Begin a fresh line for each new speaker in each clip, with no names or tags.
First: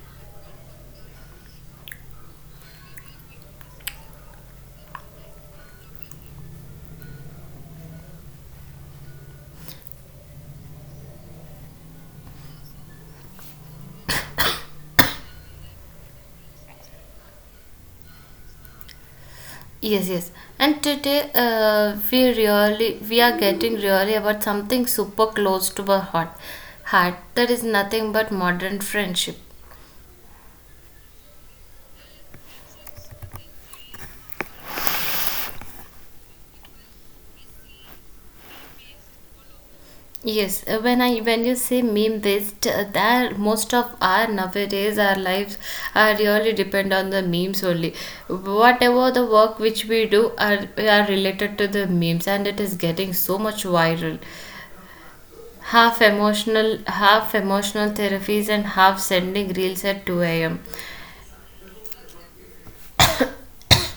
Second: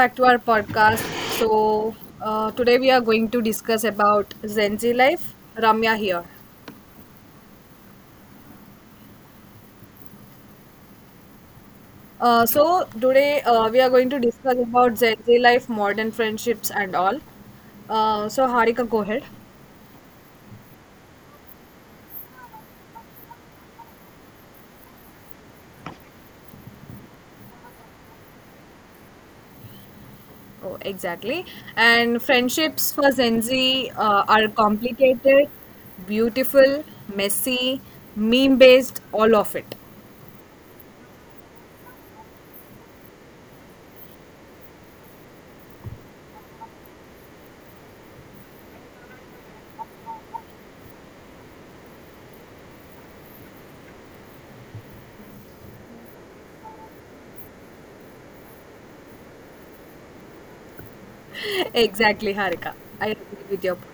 back to our podcast. So today we are going to discuss about Gen Z life. Ramya here. So today we are going to discuss about Gen Z life, modern friendships, and all. So Harika, go ahead.
Yes, yes. And today we are getting really about something super close to our heart. Heart that is nothing but modern friendship.
Oh, exactly. And friendships for Zenzi are complicated, beautiful, messy, meme-based, all of it.
Yes, when I when you say meme based, that most of our nowadays our lives are really depend on the memes only. Whatever the work which we do are related to the memes, and it is getting so much viral. Half emotional therapies and half sending reels at 2 a.m.
Exactly, Harika. I agree with your point.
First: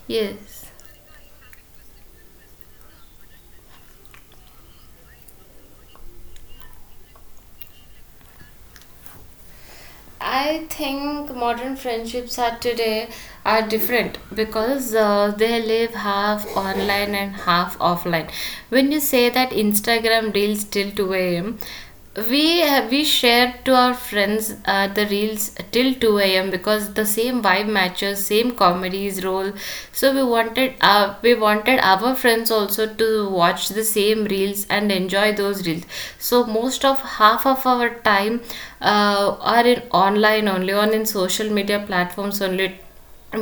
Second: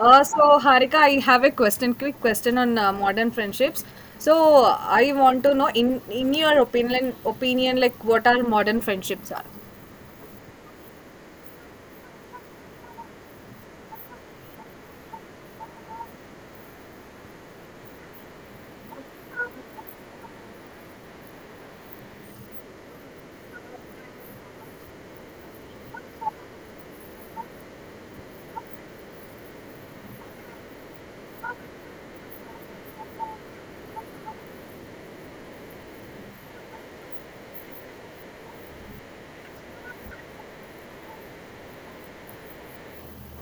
So,
Yes,
Harika, I have a question, quick question on modern friendships. So, I want to know in your opinion, like what are modern friendships are?
I think modern friendships are different because they live half online and half offline. When you say that Instagram reels till 2 a.m., we have we shared to our friends the reels till 2 a.m am because the same vibe matches, same comedies role. So we wanted, our friends also to watch the same reels and enjoy those reels. So most of half of our time, are in online only on in social media platforms only,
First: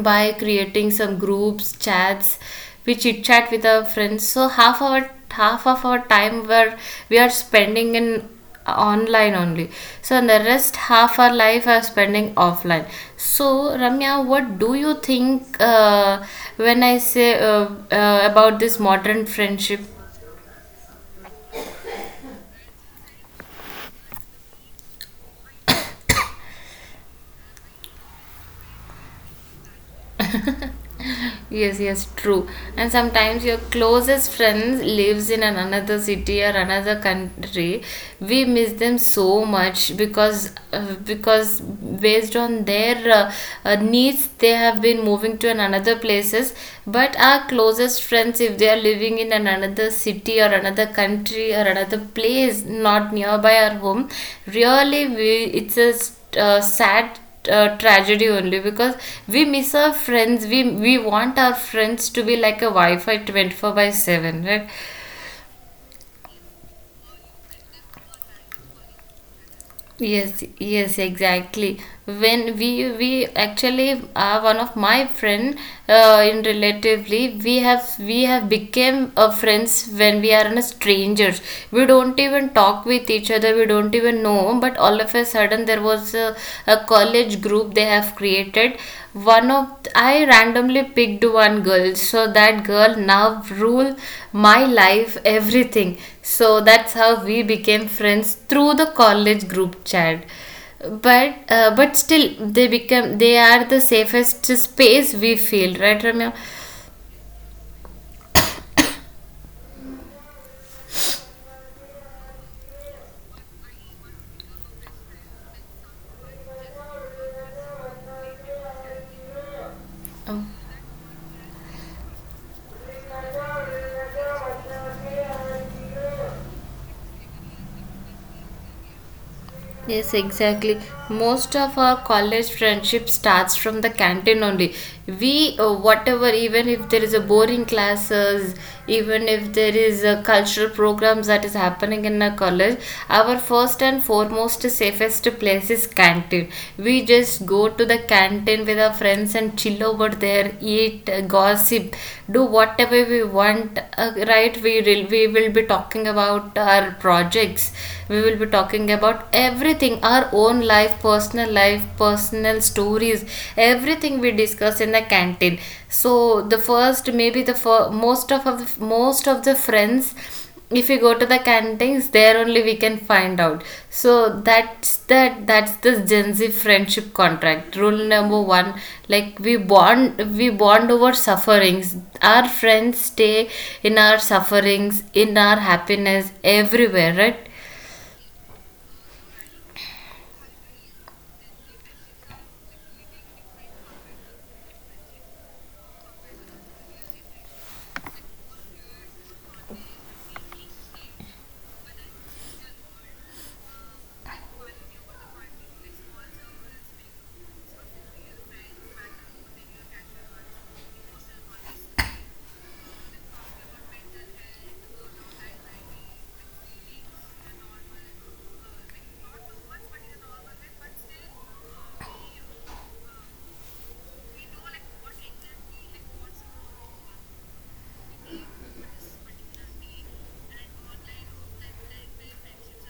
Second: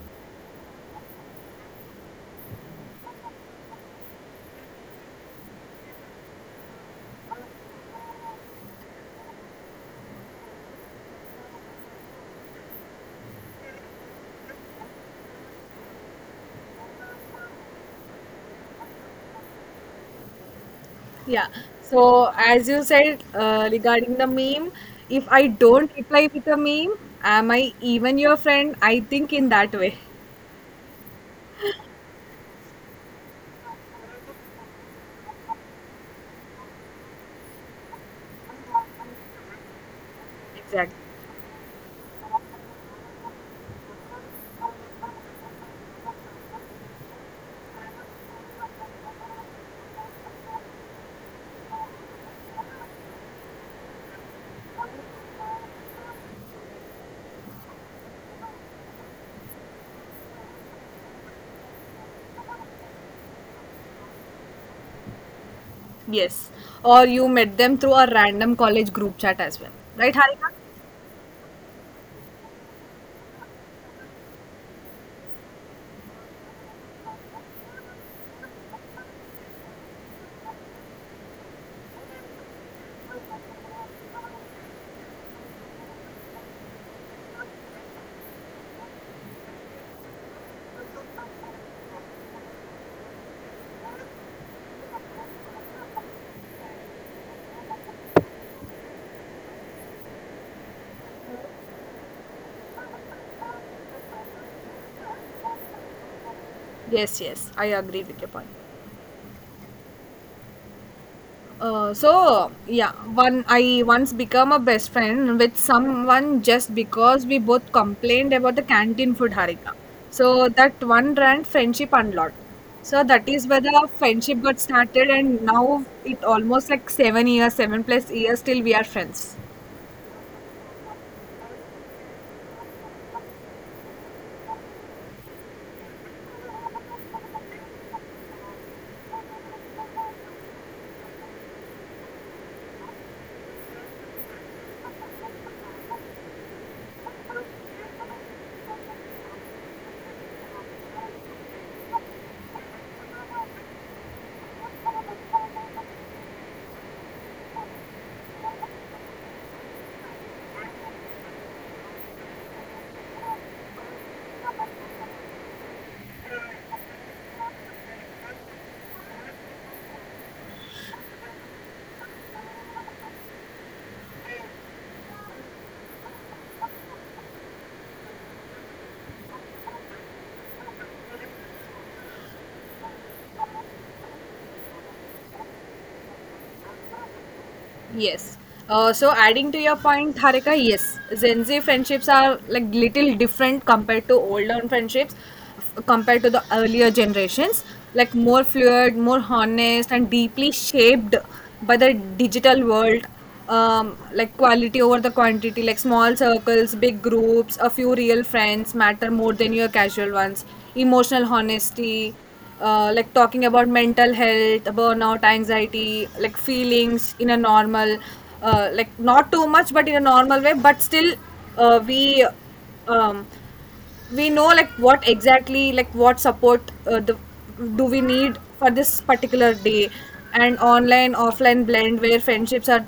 by creating some groups chats we chit chat with our friends. So half our half of our time where we are spending in online only, so the rest half our life are spending offline. So, Ramya, what do you think, when I say, about this modern friendship?
Yeah. So, as you said regarding the meme, if I don't reply with a meme, am I even your friend? I think in that way.
Yes, yes, true. And sometimes your closest friends lives in an another city or another country. We miss them so much because,
Exactly.
based on their, needs, they have been moving to an another places. But our closest friends, if they are living in an another city or another country or another place not nearby our home, really, we it's a, sad, tragedy only because we miss our friends. We want our friends to be like a wi-fi 24/7, right?
Yes. Or you met them through a random college group chat as well, right,
Yes,
Harika?
yes, exactly. When we actually are one of my friend, in relatively we have became a friends when we are in a strangers. We don't even talk with each other. We don't even know. But all of a sudden there was a college group they have created. One of I randomly picked one girl. So that girl now rule my life everything. So that's how we became friends through the college group chat. But, still, they become they are the safest space we feel, right, Ramya?
Yes, yes, I agree with your point. So yeah, one I once become a best friend with someone just because we both complained about the canteen food, harika. So
Um,
that one ran friendship unlocked. So that is where the friendship got started, and now it almost like 7 years, 7 plus years till we are friends.
Yes, exactly. Most of our college friendship starts from the canteen only. Whatever, even if there is a boring classes, even if there is a cultural programs that is happening in a college, our first and foremost safest place is canteen. We just go to the canteen with our friends and chill over there, eat, gossip, do whatever we want. Right? We will, be talking about our projects. We will be talking, about everything our own life, personal stories, everything we discuss in the canteen. So the first, maybe the fir- most of most of the friends, if you go to the canteens, there only we can find out. So that's, that's the Gen Z friendship contract rule number one. Like we bond, over sufferings. Our friends stay in our sufferings, in our happiness, everywhere, right?
Yes. So adding to your point, Harika, yes, Gen Z friendships are like little different compared to older friendships, compared to the earlier generations. Like more fluid, more honest, and deeply shaped by the digital world, like quality over the quantity, like small circles, big groups, a few real friends matter more than your casual ones. Emotional honesty, like talking about mental health, burnout, anxiety, like feelings in a normal, like not too much, but in a normal way. But still uh, we um, we know like what exactly, like what support uh, the, do we need for this particular day. And online offline blend where friendships are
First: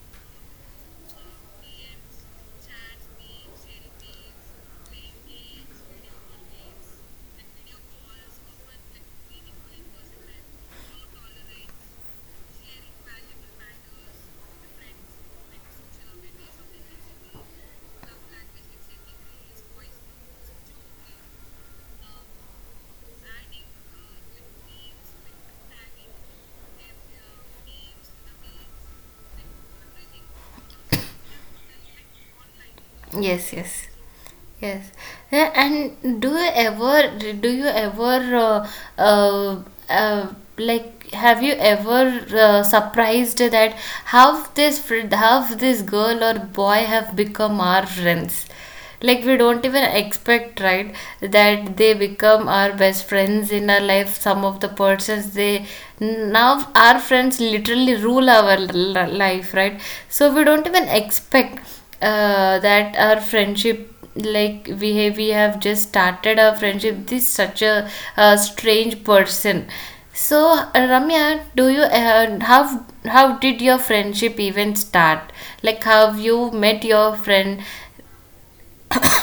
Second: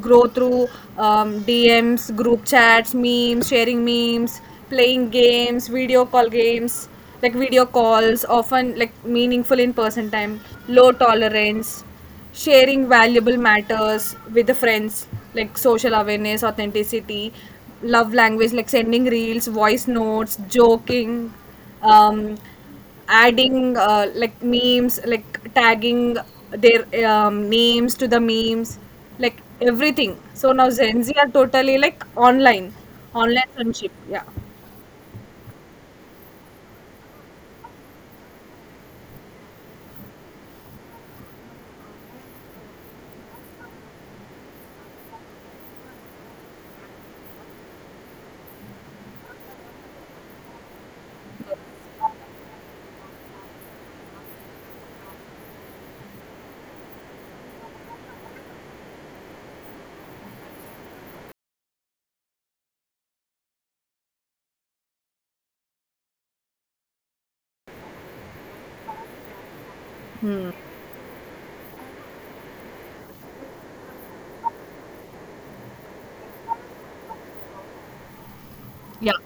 grow through DMs, group chats, memes, sharing memes, playing games, video call games, like video calls, often like meaningful in person time, low tolerance, sharing valuable matters with the friends, like social awareness, authenticity, love language, like sending reels, voice notes, joking, um, adding like memes, like tagging their names to the memes, like everything. So now Gen Z are totally like online, online
Yes, yes.
friendship.
Yes. Yeah, and do you ever, uh, uh, like, have you ever, surprised that how this friend, how this girl or boy have become our friends? Like, we don't even expect, right, that they become our best friends in our life. Some of the persons they now our friends literally rule our life, right? So we don't even expect, that our friendship, like we have, just started our friendship this such a, strange person.
Yeah.
So, Ramya, do you how did your friendship even start, like have you met your friend?
Yeah.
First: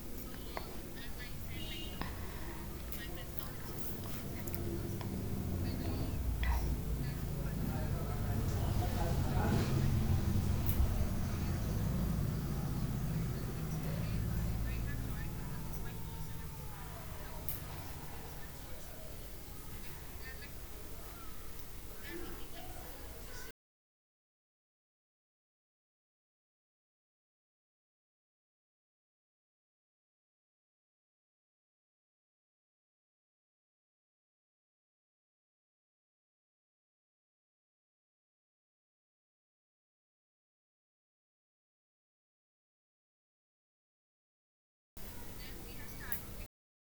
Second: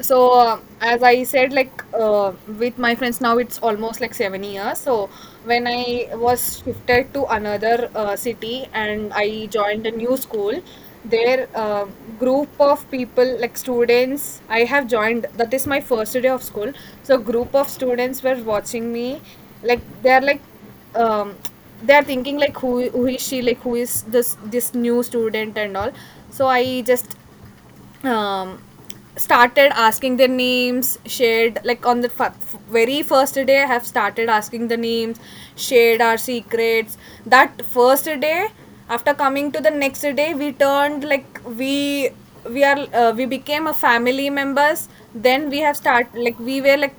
So as I said, like with my friends now, it's almost like 7 years. So when I was shifted to another city and I joined a new school, their group of people, like students, I have joined. That is my first day of school. So group of students were watching me, like they are like, um, they are thinking like who is she, like who is this new student and all. So I just um, started asking their names, shared like on the very first day, I have started asking the names, shared our secrets that first day. After coming to the next day, we turned like we are we became a family members. Then we have start like we were like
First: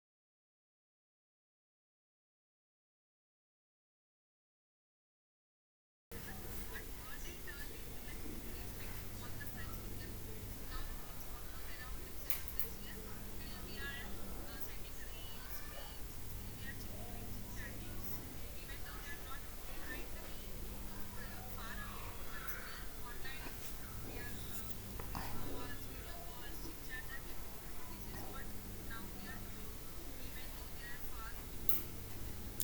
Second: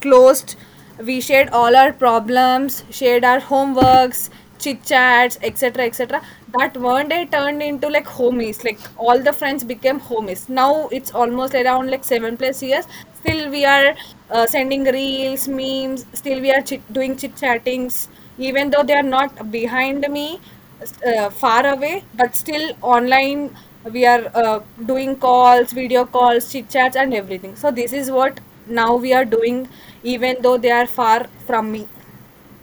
closed. We shared all our problems, shared our homeworks, chit chats, etc. etc. That one day turned into like homies. Like all the friends became homies. Now it's almost around like 7 plus years. Still, we are sending reels, memes. Still, we are doing chit chattings. Even though they are not behind me, far away, but still online, we are doing calls, video calls, chit chats, and everything. So this is what now we are doing, even though they are far from me.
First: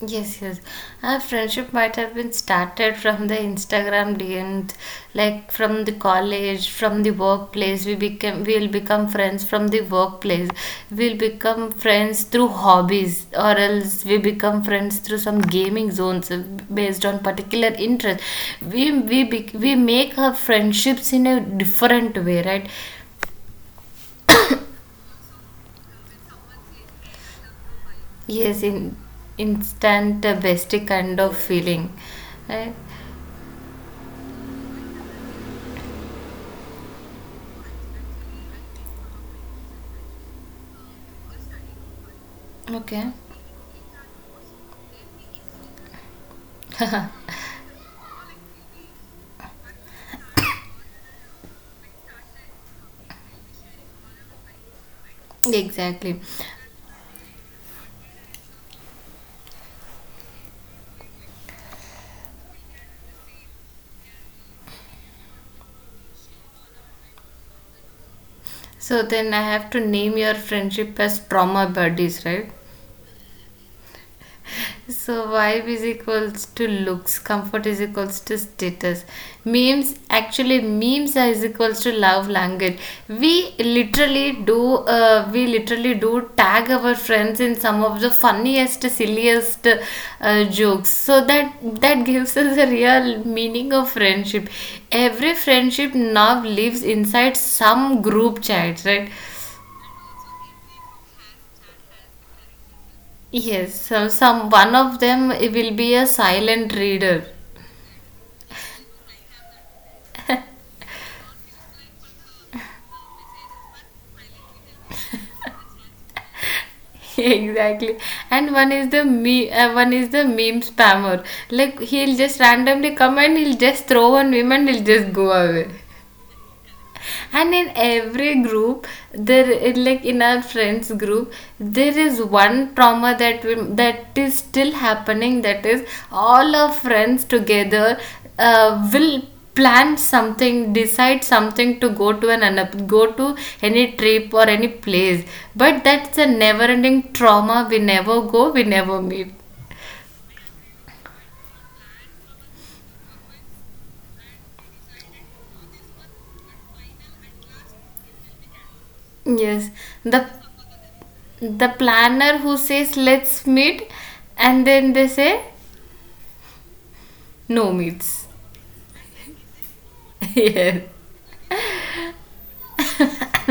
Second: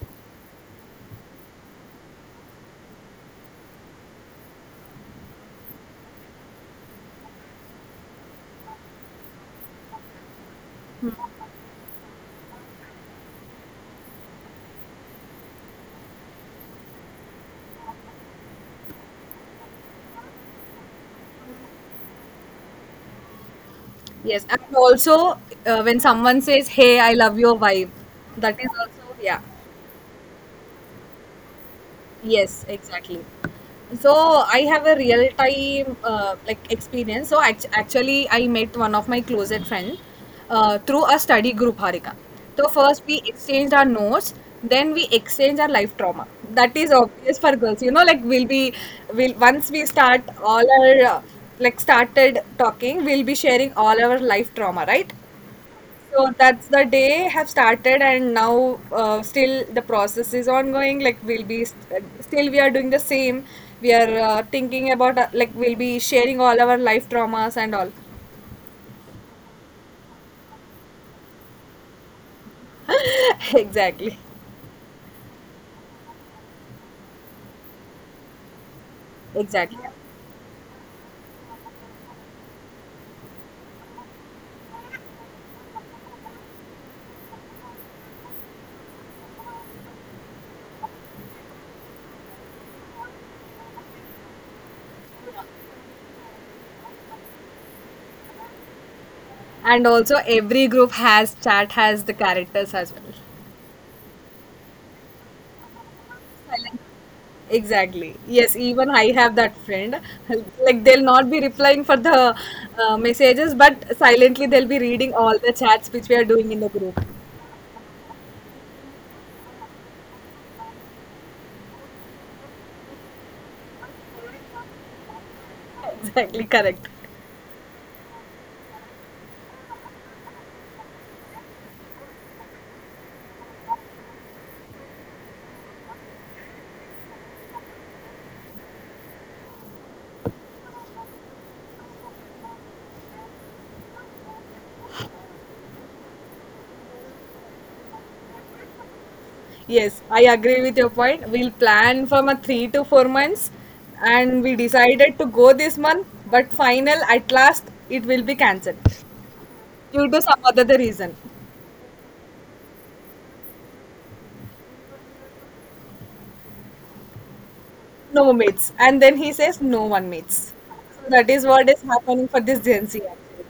Yes, yes. Our friendship might have been started from the Instagram DMs, like from the college, from the workplace. We'll become friends from the workplace. We'll become friends through hobbies, or else we become friends through some gaming zones, based on particular interest. We make our friendships in a different way, right?
Yes, and also when someone says, "Hey, I love your vibe," that is
Yes,
also,
in
yeah.
instant, bestie kind of feeling,
Yes,
right?
exactly. So I have a real time like experience. So actually, I met one of my closet friend through a study group, Harika. So first
Okay.
we exchanged our notes, then we exchanged our life trauma. That is obvious for girls, you know. Like we'll be, will once we start all our like started talking, we'll be sharing all our life trauma, right?
Exactly.
So that's the day have started, and now still the process is ongoing. Like we'll be still we are doing the same. We are thinking about like we'll be sharing all our life traumas and all.
So then I have to name your friendship as trauma buddies, right?
Exactly,
So vibe is equals to looks, comfort is equals to status.
exactly.
Memes, actually memes are is equals to love language. We literally do, tag our friends in some of the funniest, silliest, jokes. So that, gives us a real meaning of friendship. Every friendship now lives inside some group chats, right?
And also every group has chat has the characters as well.
Yes, so some one of them will be a silent
Silent.
reader.
Exactly. Yes, even I have that friend. Like they'll not be replying for the messages, but silently they'll be reading all the chats which we are doing in the group.
Exactly. And one is the meme spammer. Like he'll just randomly come and he'll just throw one meme and he'll just go away.
Exactly correct.
And in every group, there like in our friends group, there is one trauma that that is still happening, that is all our friends together, will plan something, decide something to go to any trip or any place. But that's a never ending trauma. We never go, we never meet.
Yes, I agree with your point. We'll plan from a 3 to 4 months, and we decided to go this month, but final at last it will be cancelled
Yes,
due to
the,
some other reason.
planner who says let's meet, and then they say no meets.
No mates, and then he says no one mates.
Yes.
So that is what is happening for this Gen Z, actually.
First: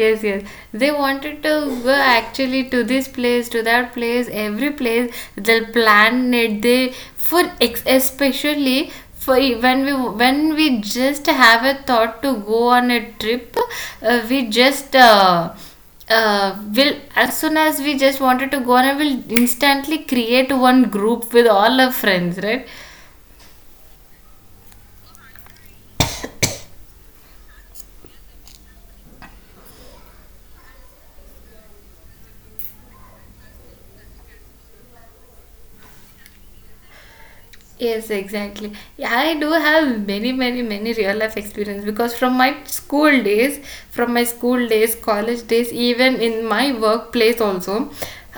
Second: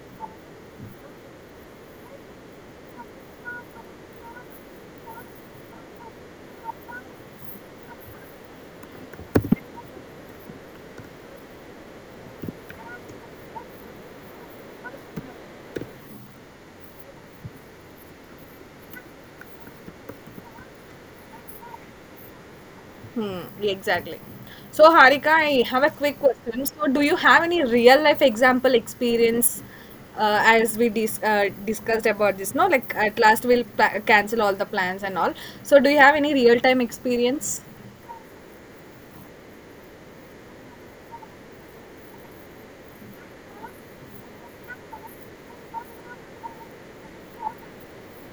Yes, yes. They wanted to go, actually, to this place, to that place, every place they'll plan it. Especially when we, just have a thought to go on a trip. Uh, we just uh, uh, will as soon as we just wanted to go on, I will instantly create one group with all our friends, right?
Hmm, exactly. So, Harika, I have a quick question. So, do you have any real life example experience as we discussed about this? No, like at last we'll pla cancel all the plans and all. So, do you have any real time experience?
Yes, exactly. Yeah, I do have many, many, many real life experience because from my school days, college days, even in my workplace also,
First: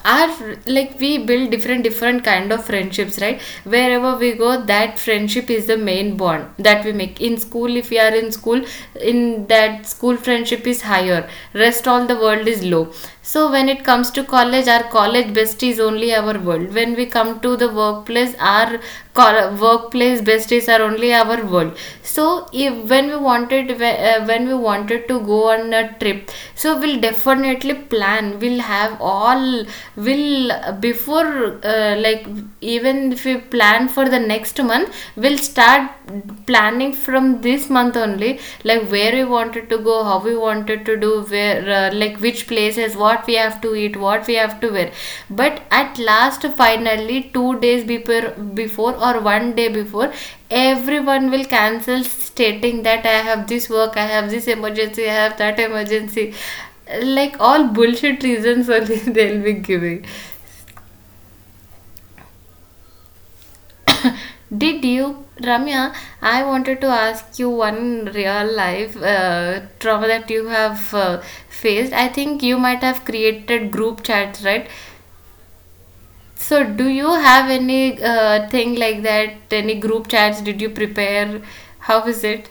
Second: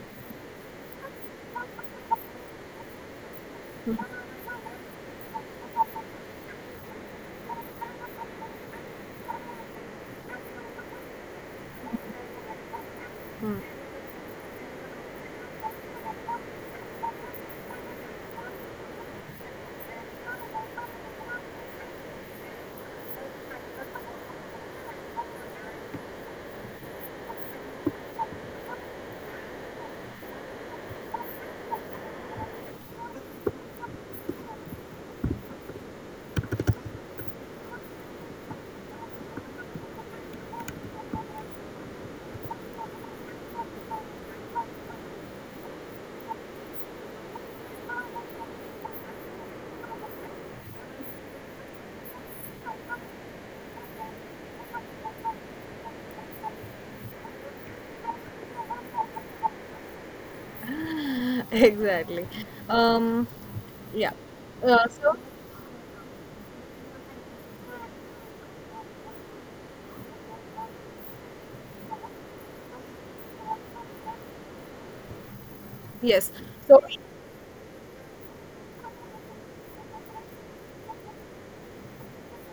our like we build different kind of friendships, right? Wherever we go, that friendship is the main bond that we make. In school, if we are in school, in that school friendship is higher, rest all the world is low. So when it comes to college, our college besties only our world. When we come to the workplace, our, workplace besties are only our world. So, if when we wanted whe- when we wanted to go on a trip, so we'll definitely plan, we'll have all will before like, even if we plan for the next month, we'll start planning from this month only, like where we wanted to go, how we wanted to do, where like which places, what we have to eat, what we have to wear. But at last, finally, 2 days before, or 1 day before, everyone will cancel, stating that I have this work, I have this emergency, I have that emergency, like all bullshit reasons only, they'll be giving.
Exactly. Um, yeah.
Did
So,
you, Ramya? I wanted to ask you one real life, trauma that you have, faced. I think you might have created group chats, right?
yes.
So,
So,
do you have any, thing like that? Any group chats? Did you prepare? How is it?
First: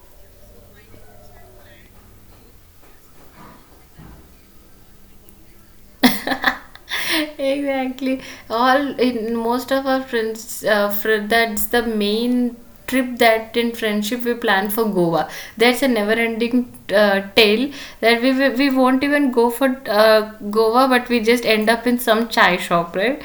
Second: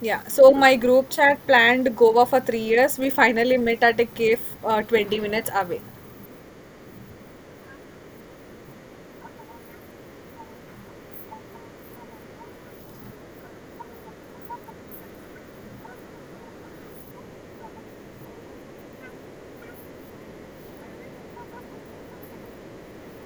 yeah. So, my group chat planned Goa for 3 years. We finally met at a cave 20 minutes away.
Exactly. all In most of our friends, that's the main trip that in friendship we plan for Goa. That's a never ending, tale that we won't even go for, uh, Goa, but we just end up in some chai shop, right?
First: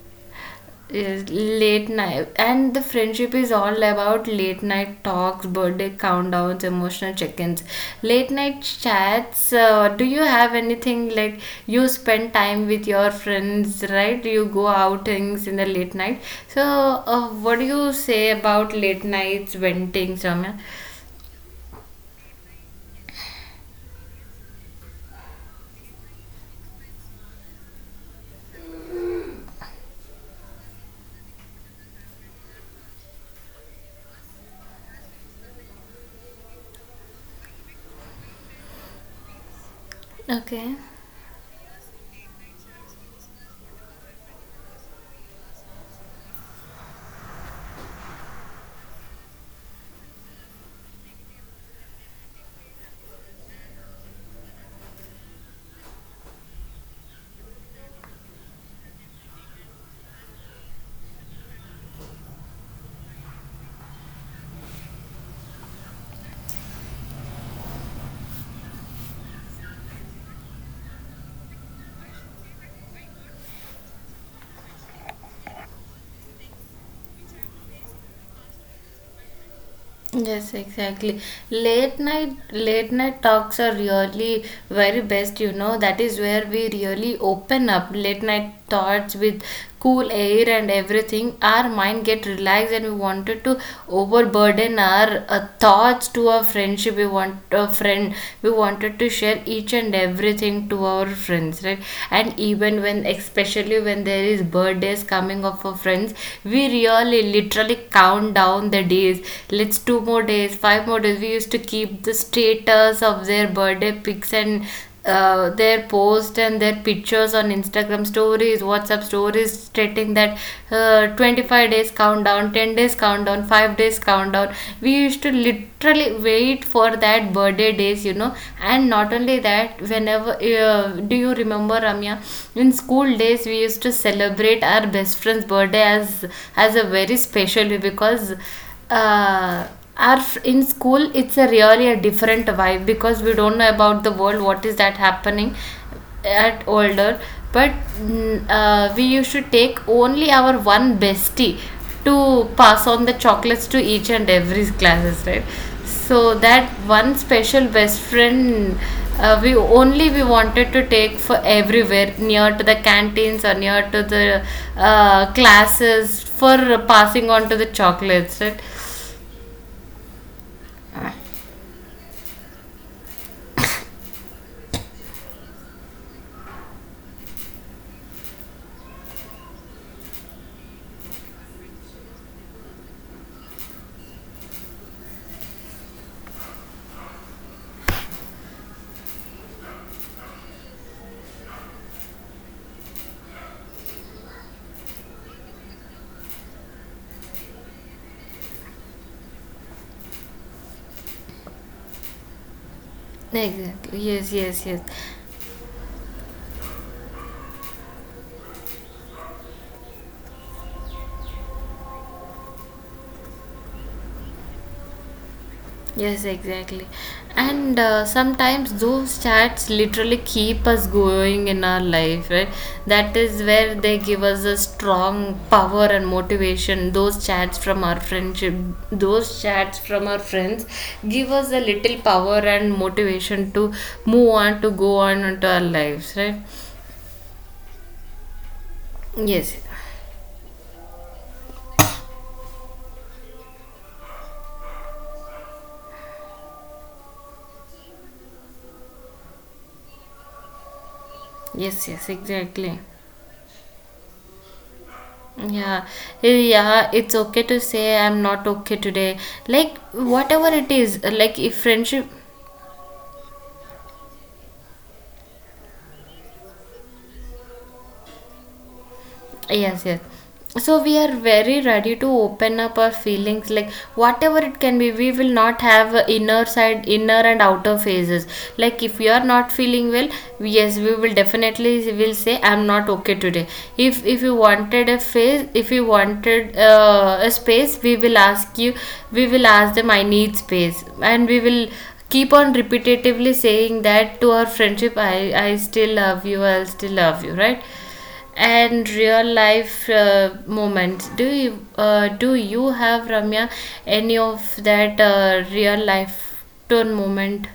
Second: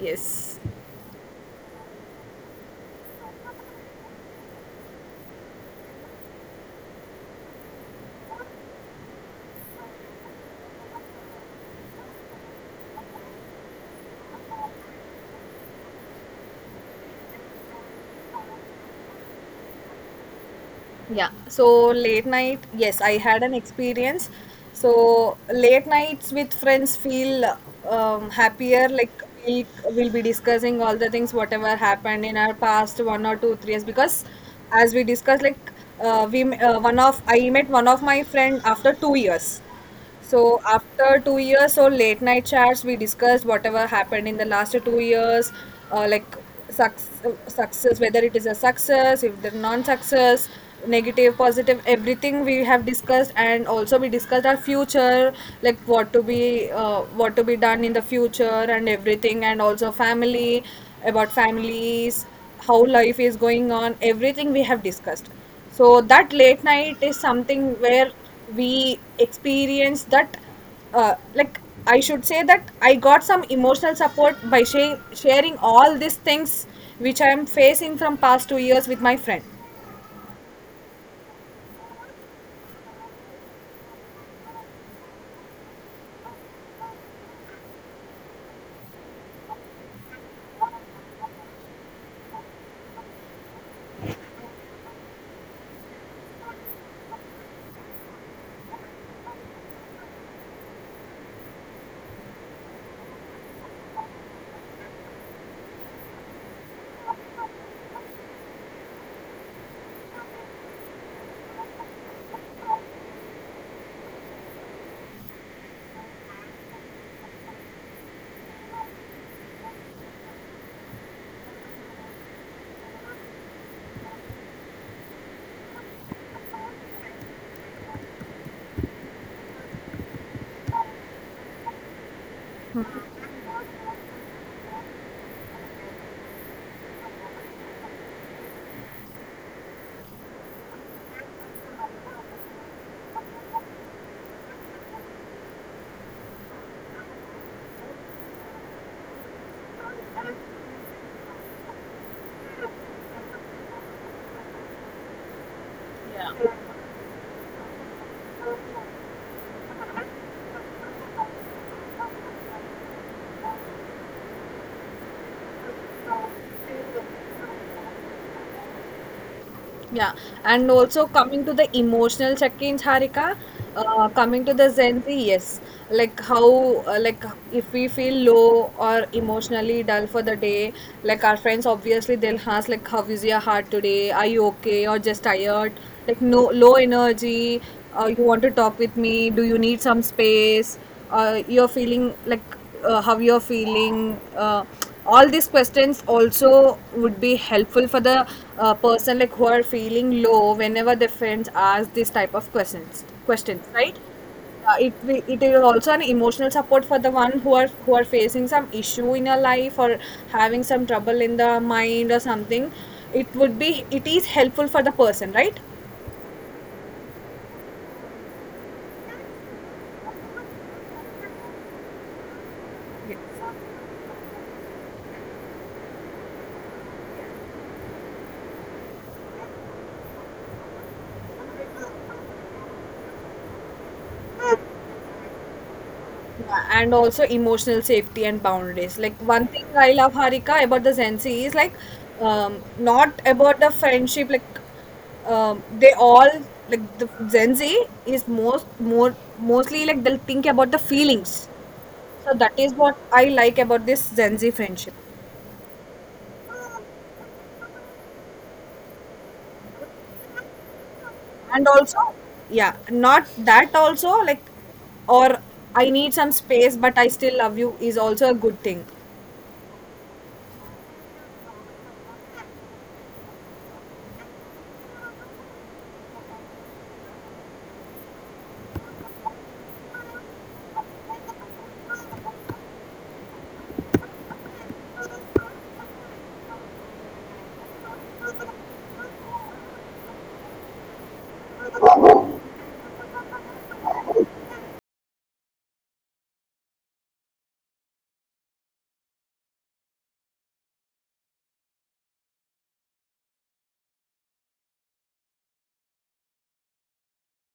Yes.
Yes, late night. And the friendship is all about late night talks, birthday countdowns, emotional check-ins, late night chats. Do you have anything like you spend time with your friends, right? You go outings in the late night. So, what do you say about late nights, ventings, Ramya?
Yeah. So late night, yes, I had an experience. So late nights with friends feel happier. Like we will be discussing all the things whatever happened in our past 1 or 2 3 years, because as we discussed, like we m- one of I met one of my friend after 2 years. So
Okay.
after 2 years, so late night chats, we discussed whatever happened in the last 2 years, like success, success, whether it is a success, if they're non-success, negative, positive, everything we have discussed. And also we discussed our future, like what to be done in the future, and everything, and also family, about families, how life is going on, everything we have discussed. So that late night is something where we experience that, like I should say that I got some emotional support by sharing all these things which I am facing from past 2 years with my friend. Yeah.
Yes, exactly. Late night, talks are really very best. That is where we really open up late night thoughts with cool air and everything. Our mind get relaxed and we wanted to overburden our, thoughts to our friendship. We want a friend. We wanted to share each and everything to our friends, right? And even when especially when there is birthdays coming up for friends, we really literally count down the days. Let's, two more days, five more days, we used to keep the status of their birthday pics and their posts and their pictures on Instagram stories, WhatsApp stories stating that 25 days countdown, 10 days countdown, 5 days countdown. We used to literally wait for that birthday days. And not only that, whenever uh, do you remember, Ramya, in school days we used to celebrate our best friend's birthday as a very special day because uh, in school it's a really a different vibe because we don't know about the world what is that happening at older. But we used to take only our one bestie to pass on the chocolates to each and every classes, right? So that one special best friend, we wanted to take for everywhere, near to the canteens or near to the classes for passing on to the chocolates, right?
Yeah, and also coming to the emotional check-ins, Harika, coming to the Gen Z, yes, like how, like if we feel low or emotionally dull for the day, like our friends obviously they'll ask like, "How is your heart today? Are you okay or just tired?" Like no low energy, you want to talk with me, do you need some space, you're feeling like, how you're feeling, all these questions also would be helpful for the person like who are feeling low whenever their friends ask this type of questions, right.
Exactly. Yes, yes, yes.
It will, it is also an emotional support for the one who are, who are facing some issue in your life or having some trouble in the mind or something. It would be, it is helpful for the person, right.
Yes, exactly. And sometimes those chats literally keep us going in our life, right? That is where they give us a strong power and motivation. Those chats from our friendship, those chats from our friends give us a little power and motivation to move on, to go on into our lives, right?
Yeah, and also emotional safety and boundaries. Like one
Yes,
thing I love, Harika, about the Zensi is like not about the friendship, like they all like the Zenzi is most more mostly like they'll think about the feelings.
yes, yes,
So that is
exactly.
what I like about this Zenzi friendship.
Yeah. Hey, yeah, it's okay to say I'm not okay today. Like, whatever it is, like, if
And
friendship.
also yeah, not that also like, or I need some space but I still love you is also a good thing.
Yes, yes. So we are very ready to open up our feelings, like whatever it can be. We will not have a inner side, inner and outer phases. Like if we are not feeling well, yes, we will definitely will say I'm not okay today. If you wanted a phase, if you wanted a space, we will ask you. We will ask them I need space, and we will keep on repetitively saying that to our friendship. I still love you. I'll still love you. Right. And real life moments. Do you have, Ramya, any of that real life turn moment?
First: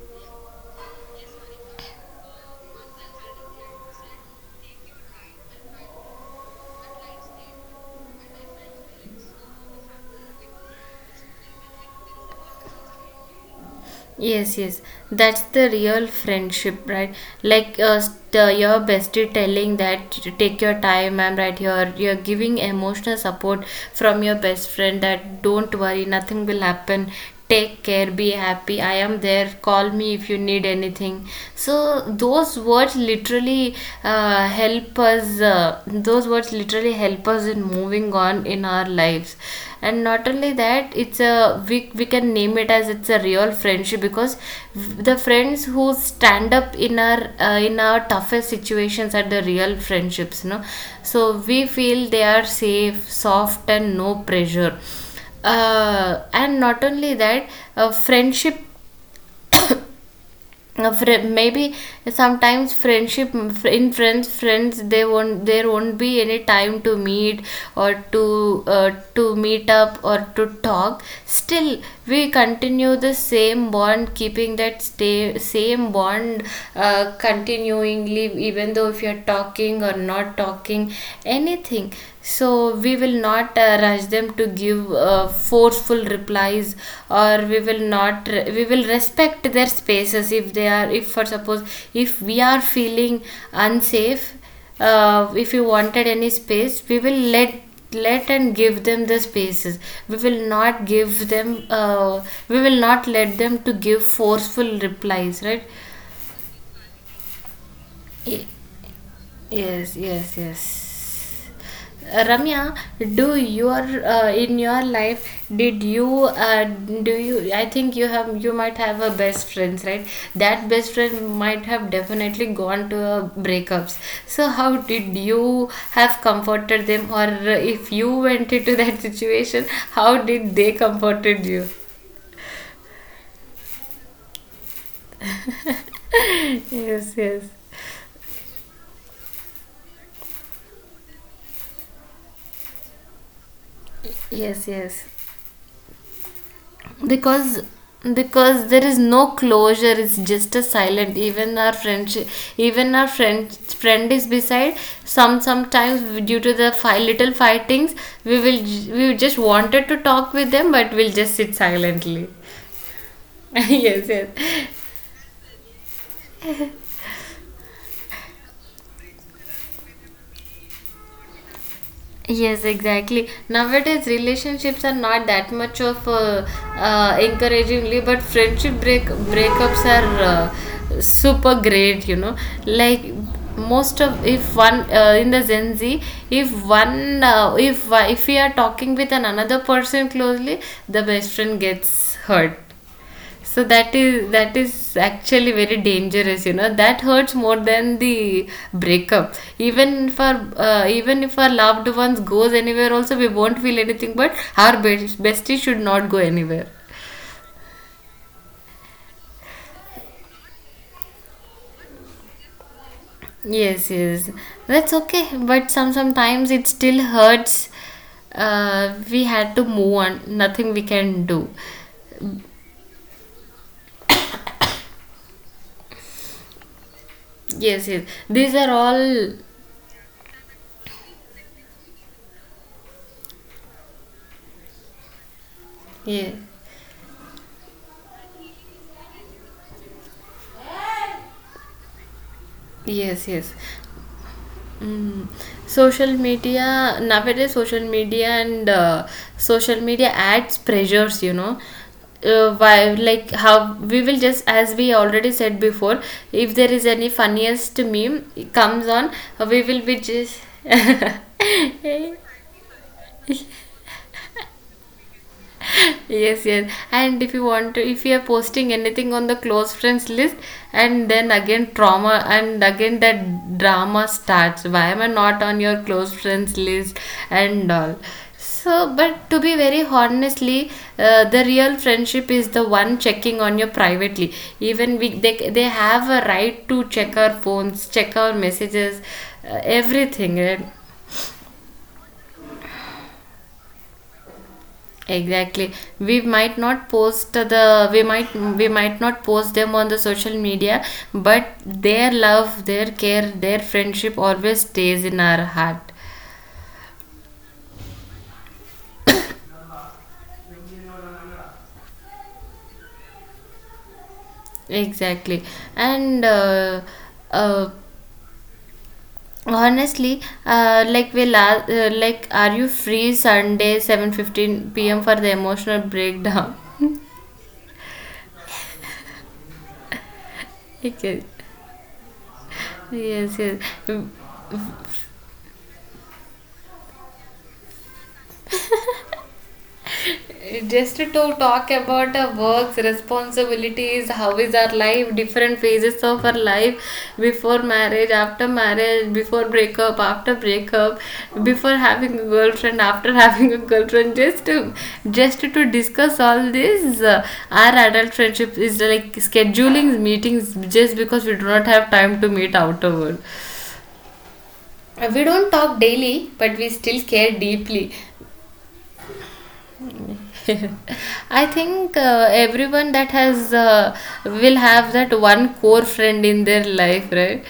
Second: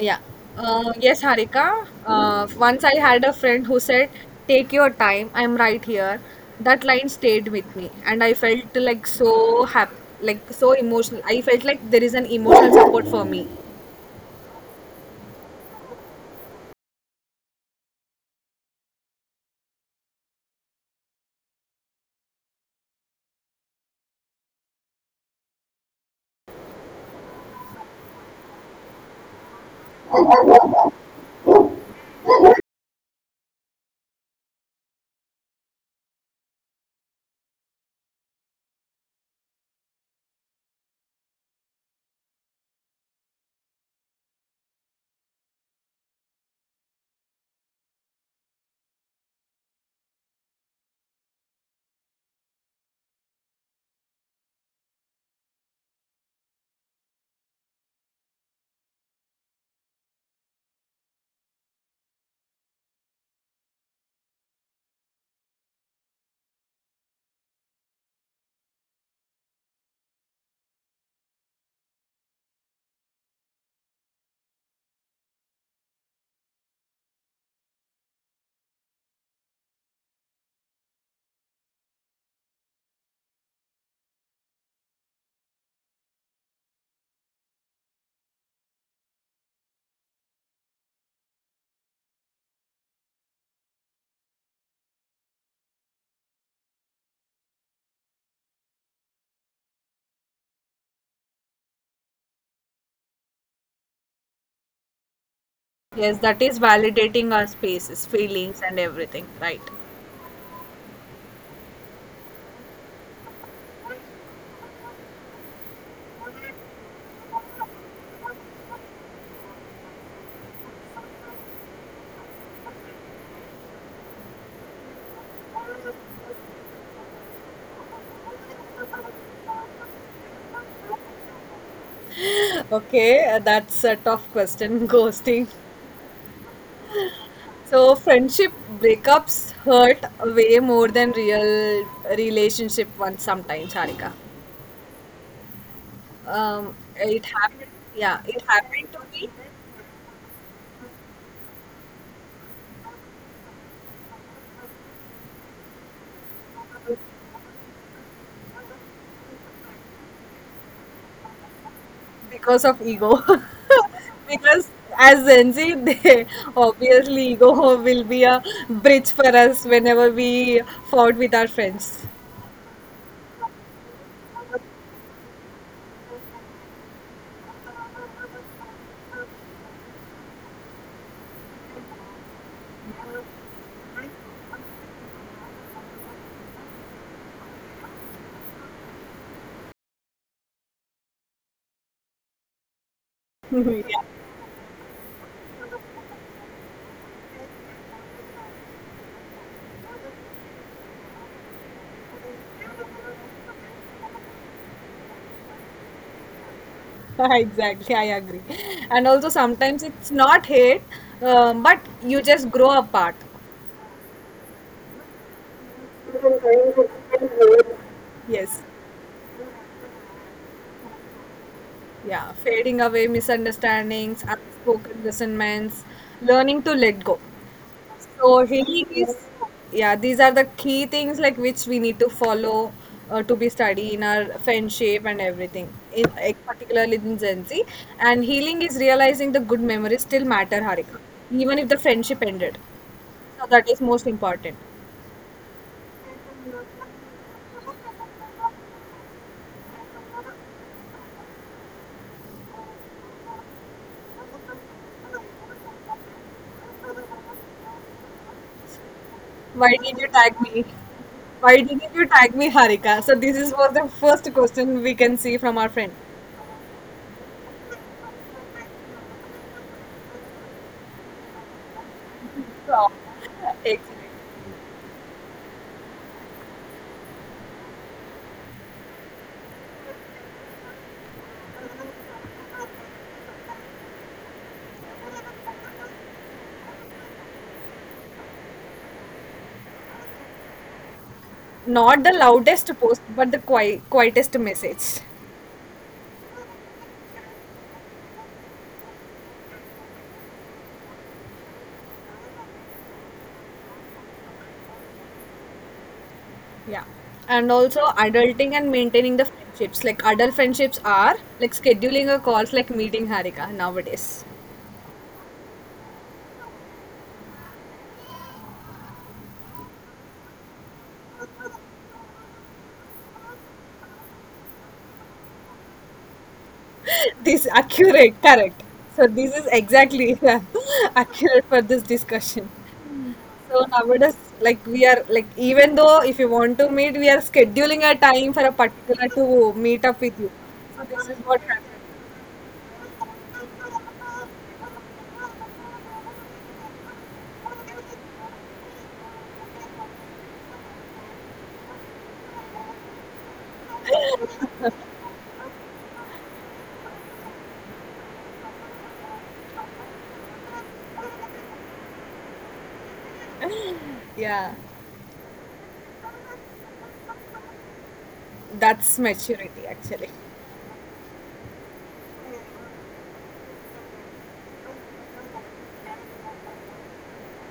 Yeah. Yes, Harika. Once I had a friend who said, take your time, I'm right here. That line stayed with me, and I felt like so happy, like so emotional. I felt like there is an emotional support for me.
Yes, yes, that's the real friendship, right? Like the, your bestie telling that to take your time, I'm right here. You're giving emotional support from your best friend that don't worry, nothing will happen. Take care, be happy. I am there. Call me if you need anything. So those words literally help us. Those words literally help us in moving on in our lives. And not only that, it's a we can name it as it's a real friendship because the friends who stand up in our toughest situations are the real friendships, no. So we feel they are safe, soft and no pressure. And not only that, friendship, a fri maybe sometimes friendship, in friends, friends they won't there won't be any time to meet or to meet up or to talk. Still we continue the same bond, keeping that stay, same bond continuingly, even though if you're talking or not talking anything. So we will not rush them to give forceful replies, or we will not. We will respect their spaces if they are. If for suppose, if we are feeling unsafe, if you wanted any space, we will let and give them the spaces. We will not give them we will not let them to give forceful replies, right?
Yes, that is validating our spaces, feelings, and everything, right?
Yes, yes, yes. Ramya, do your in your life did you do you, I think you have, you might have a best friends, right? That best friend might have definitely gone to breakups. So how did you have comforted them or if you went into that situation, how did they comforted you?
Okay, that's a tough question, ghosting.
Yes, yes,
So, friendship breakups hurt way more than real relationship ones sometimes, Harika.
yes, yes.
It
because
happened. Yeah, it
because there
happened to
is no
me
closure, it's just a silent. Even our friendship, even our friend, friend is beside. Sometimes due to the little fightings, we will we just wanted to talk with them but we'll just sit silently.
because of ego.
Yes, yes.
Because as Gen Z, they, obviously ego will be a bridge for us whenever we fought with our friends.
Yes, exactly. Nowadays, relationships are not that much of encouragingly, but friendship breakups are super great. You know, like, most of, if one in the Gen Z, if one if we are talking with an another person closely, the best friend gets hurt. So
Yeah,
that is, that is actually very dangerous, you know. That hurts more than the breakup. Even if our loved ones goes anywhere, also we won't feel anything. But our best bestie should not go anywhere.
exactly. I agree. And also sometimes it's not hate, but you just grow apart.
Yes, yes, that's okay. But sometimes it still hurts.
Yes.
We had to move on. Nothing we can do.
Yeah. Fading away misunderstandings, unspoken resentments, learning to let go.
Yes, yes.
So
These are
really, these
all.
yeah, these are the key things like which we need to follow to be study in our friendship and everything. In
Yeah.
particularly in Gen Z, and healing is realizing the good memories still matter, Harika, even if the friendship ended.
Yes,
So
yes.
that is most important.
Mm. Social media nowadays, social media and social media adds pressures, you know. Why, like how we will just as we already said before, if there is any funniest meme comes on, we
Why
will
did
be
you tag
just.
me? Why didn't you tag me, Harika? So this is was the first question we can see from our friend.
Yes, yes. And if you want to, if you are posting anything on the close friends list, and then again trauma and
So,
again that
exactly.
drama starts, why am I not on your close friends list and all. So but to be very honestly, the real friendship is the one checking on you privately. Even we, they have a right to check our phones, check our messages, everything, right?
Not the loudest post, but the quietest message.
Exactly. We might, we might not post them on the social media, but their love, their care, their friendship always stays in our heart.
Yeah. And also adulting and maintaining the friendships. Like adult friendships are like scheduling a calls like meeting, Harika, nowadays.
Exactly. And uh, honestly, like we like are you free Sunday 7:15 p.m. for the emotional breakdown?
This accurate, correct. So this is exactly
Okay.
accurate for this discussion.
Yes, yes.
So nowadays like we are like, even though if you want to meet, we are scheduling a time for a particular to meet up with you. So
Just to
this is what happened.
talk about our works, responsibilities, how is our life, different phases of our life, before marriage, after marriage, before breakup, after breakup, before having a girlfriend, after having a girlfriend. Just to discuss all this, our adult friendship is like scheduling meetings just because we do not have time to meet afterward.
Yeah.
We don't talk daily, but we still care deeply.
That's maturity actually.
I think everyone that has will have that one core friend in their life, right?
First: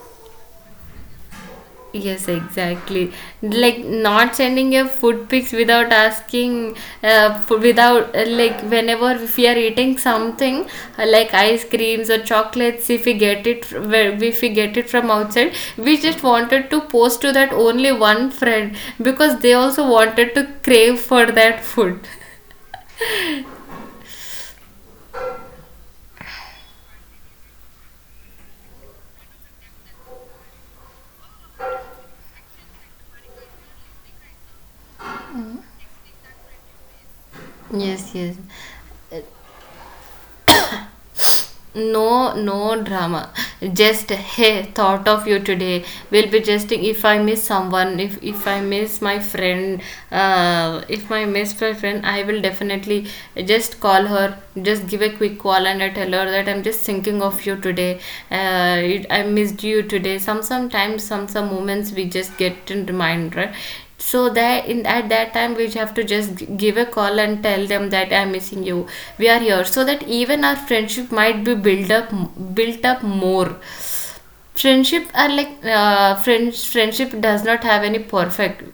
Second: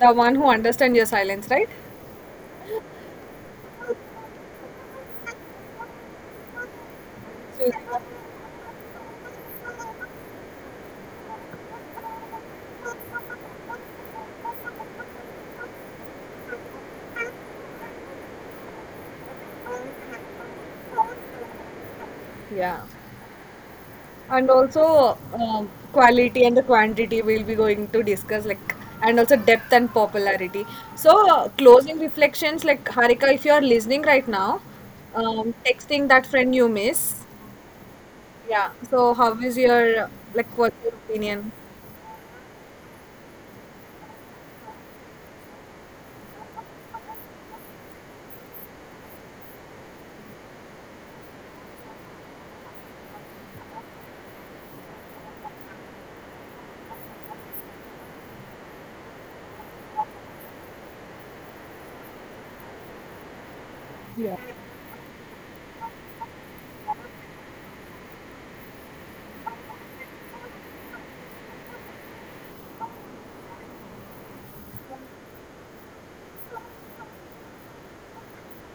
The one who understands your silence, right?
Yes, exactly. Like not sending your food pics without asking, fo-
So,
without like whenever if we are eating something like ice creams or chocolates, if we get it if we get it from outside, we just wanted to post to that only one friend because they also wanted to crave for that food.
yeah. And also quality and the quantity we'll be going to discuss, like, and also depth and popularity. So closing reflections, like, Harika, if you're listening right now, texting that friend you miss,
Yes, yes.
yeah. So how is your, like what's your opinion?
No, no drama. Just hey, thought of you today. Will be just, if I miss someone, if I miss my friend, if I miss my friend, I will definitely just call her. Just give a quick call and I tell her that I'm just thinking of you today. I missed you today. Some sometimes, some moments we just get in reminder. So
Yeah,
that, in at that time, we have to just give a call and tell them that I'm missing you. We are here. So that even our friendship might be built up more. Friendship are like friends. Friendship does not have any perfect.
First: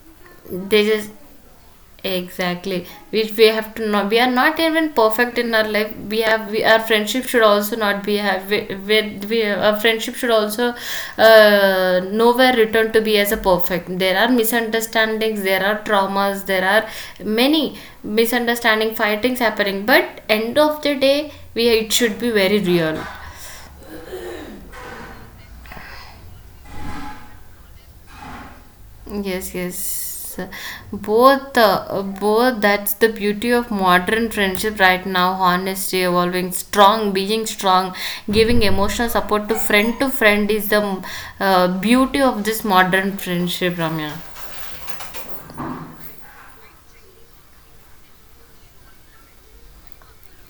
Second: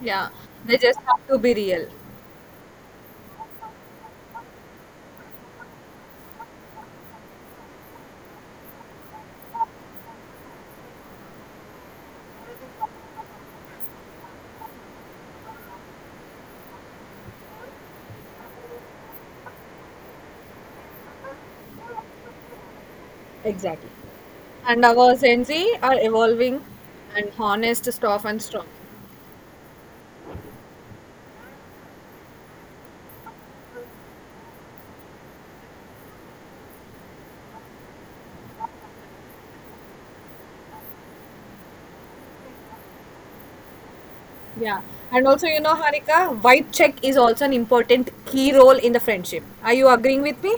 yeah, they
They
just
just.
have to be real,
Exactly, which we have to know. We are not even perfect in our life. Our friendship should also not be have we, our friendship should also nowhere return to be as a perfect. There are misunderstandings, there are traumas, there are many misunderstanding, fightings happening. But end of the day, we it should be very real.
exactly. And our Gen Z are evolving and honest, tough and strong.
Yes, yes. Both, both. That's the beauty of modern friendship right now. Honesty, evolving, strong, being strong, giving emotional support to friend is the beauty of this modern friendship, Ramya.
Yeah. And also, you know, Harika, vibe check is also an important key role in the friendship. Are you agreeing with me?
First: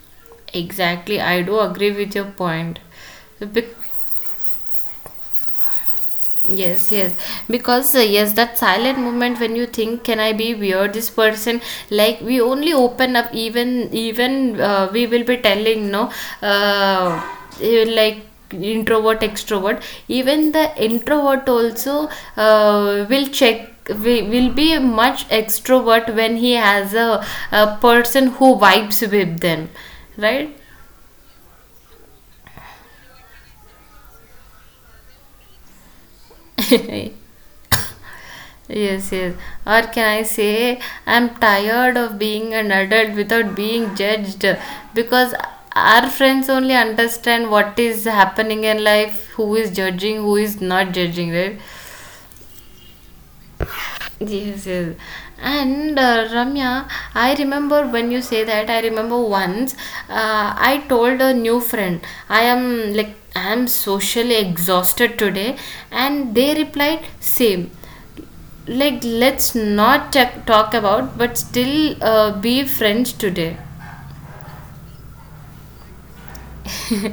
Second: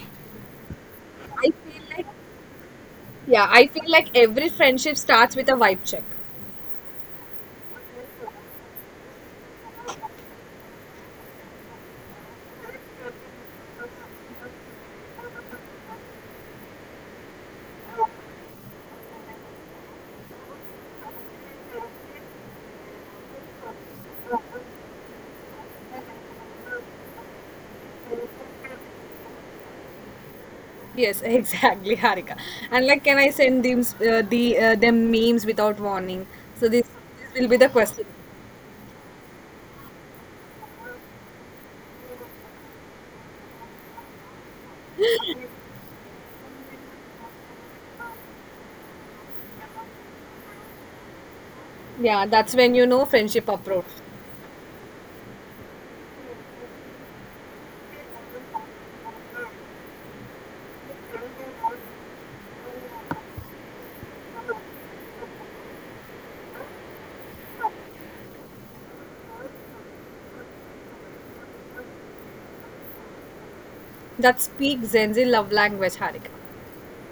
Exactly, I
I
do
feel
agree
like,
with your point.
yeah,
So,
I feel like every friendship starts with a vibe check.
Yes, yes, because yes, that silent moment when you think, can I be weird? This person, like we only open up, even we will be telling no, uh, like introvert, extrovert. Even the introvert also will check. We will be much extrovert when he has a person who vibes with them, right?
Yes, exactly, Harika. And like, can I send them them memes without warning? So this, this will be the question.
Yes, yes. Or can I say, I'm tired of being an adult without being judged, because our friends only understand what is happening in life, who is judging, who is not judging, right?
Yeah, that's when you know friendship approach.
Yes, yes. And Ramya, I remember when you say that, I remember once I told a new friend, I am like, I am socially exhausted today, and they replied, same. Like let's not talk about but still be friends today.
That speaks Zenzi love language, Harika.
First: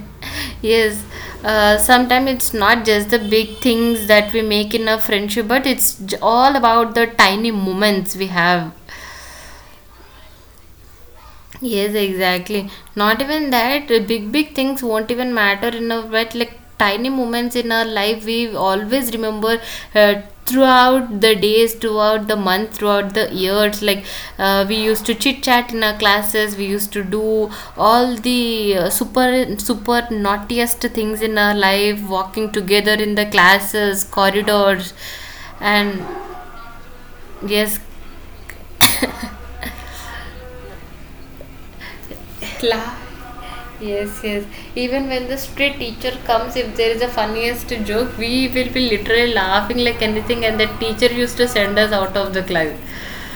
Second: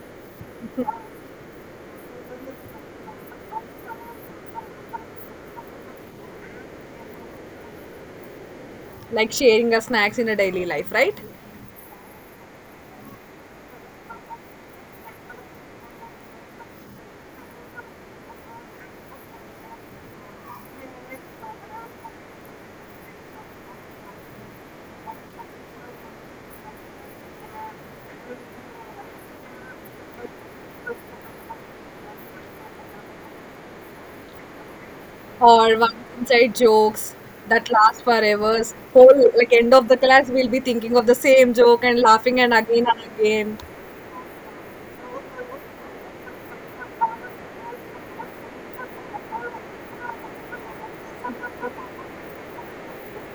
Yes. Uh, sometimes it's not just the big things that we make in a friendship but it's all about the tiny moments we have.
Like sharing a snacks in a daily life, right?
Yes, exactly. Not even that big big things won't even matter in a, but like tiny moments in our life we always remember throughout the days, throughout the month, throughout the years. Like we used to chit chat in our classes, we used to do all the super super naughtiest things in our life, walking together in the classes, corridors,
Or one
and
inside jokes that
yes,
last forever. Whole like end of the class, we'll be thinking of the same joke and laughing and again
class.
and again.
Yes, yes. Even when the street teacher comes, if there is a funniest joke, we will be literally laughing like anything, and the teacher used to send us out of the class.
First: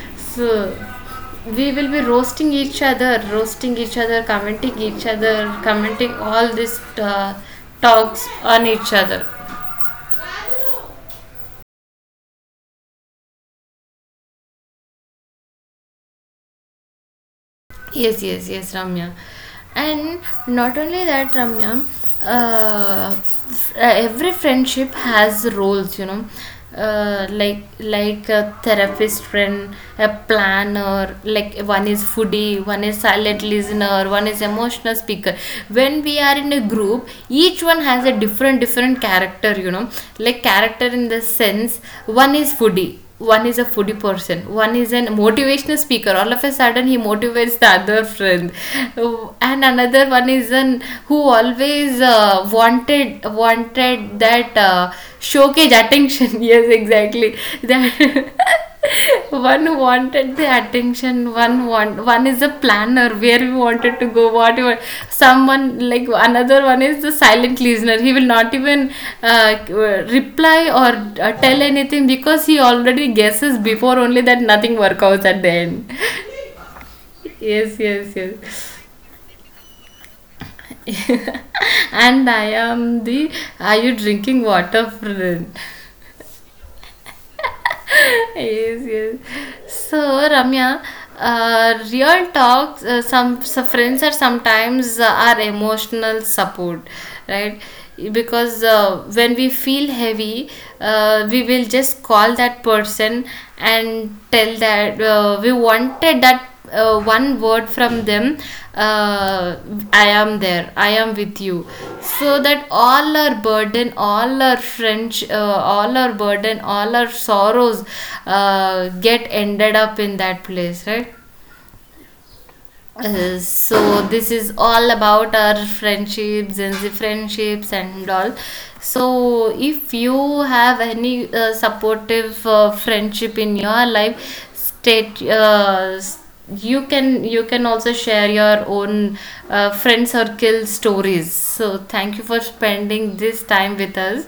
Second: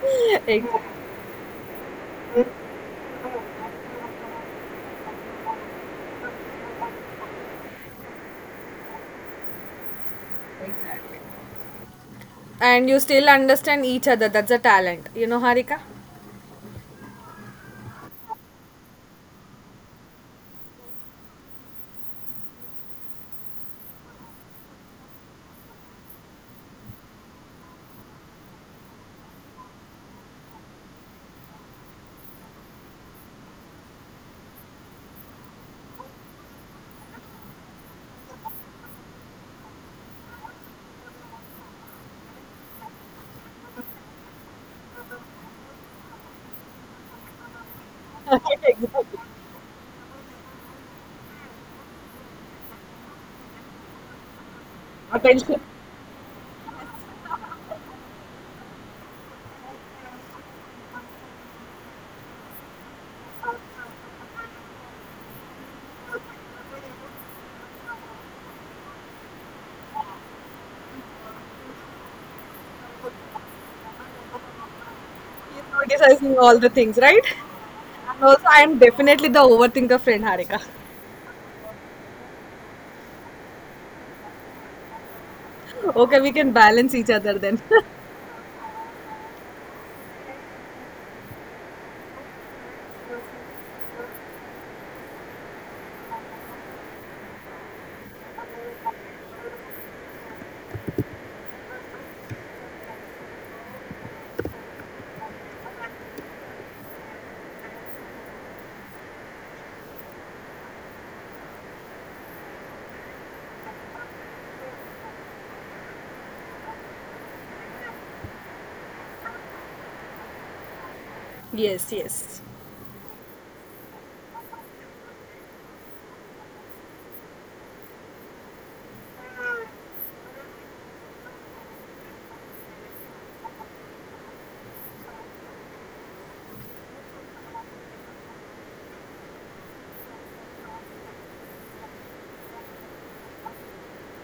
So
Exactly,
we will be roasting each other, commenting all these talks on each other.
exactly. And you still understand each other. That's a talent, you know, Harika.
Yes, yes, yes, Ramya. And not only that, Ramya, every friendship has roles, you know, like a therapist friend, a planner, like one is foodie, one is silent listener, one is emotional speaker. When we are in a group, each one has a different different character, you know, like character in the sense, one is a foodie person, one is an motivational speaker. All of a sudden, he motivates the other friend,
Exactly.
and another one is an who always wanted that
Attention.
showcase attention. Yes, exactly that. One wanted the attention, one is a planner where we wanted to go whatever. Someone, like another one is the silent listener, he will not even uh, reply or tell anything because he already guesses before only that nothing work out at the
He's
end.
criticizing all the things, right?
Yes, yes,
And also,
yes.
I'm definitely the overthinker friend, Harika.
And I am the, are you drinking water friend.
Okay, we can balance each other then.
Yes, yes. So, Ramya, real talks, some friends are sometimes our emotional support, right? Because when we feel heavy, we will just call that person and tell that we wanted that one word from them, uh, I am there, I am with you. So that all our burden, all our french, all our burden, all our sorrows get ended up in that place, right?
Yes, yes.
Uh, so this is all about our friendships and the friendships and all. So if you have any supportive friendship in your life, state you can, you can also share your own friend circle stories. So thank you for spending this time with us.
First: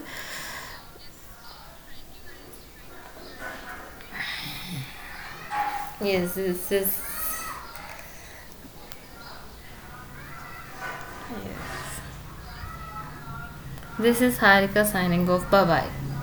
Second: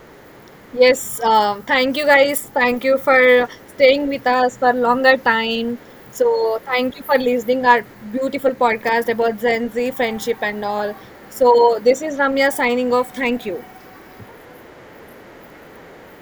Yes, thank you guys. Thank you for staying with us for longer time.
Yes,
So
this
thank
is,
you for listening our beautiful podcast about Gen Z friendship and all. So this is Ramya signing off. Thank you.
this is Harika signing off. Bye bye.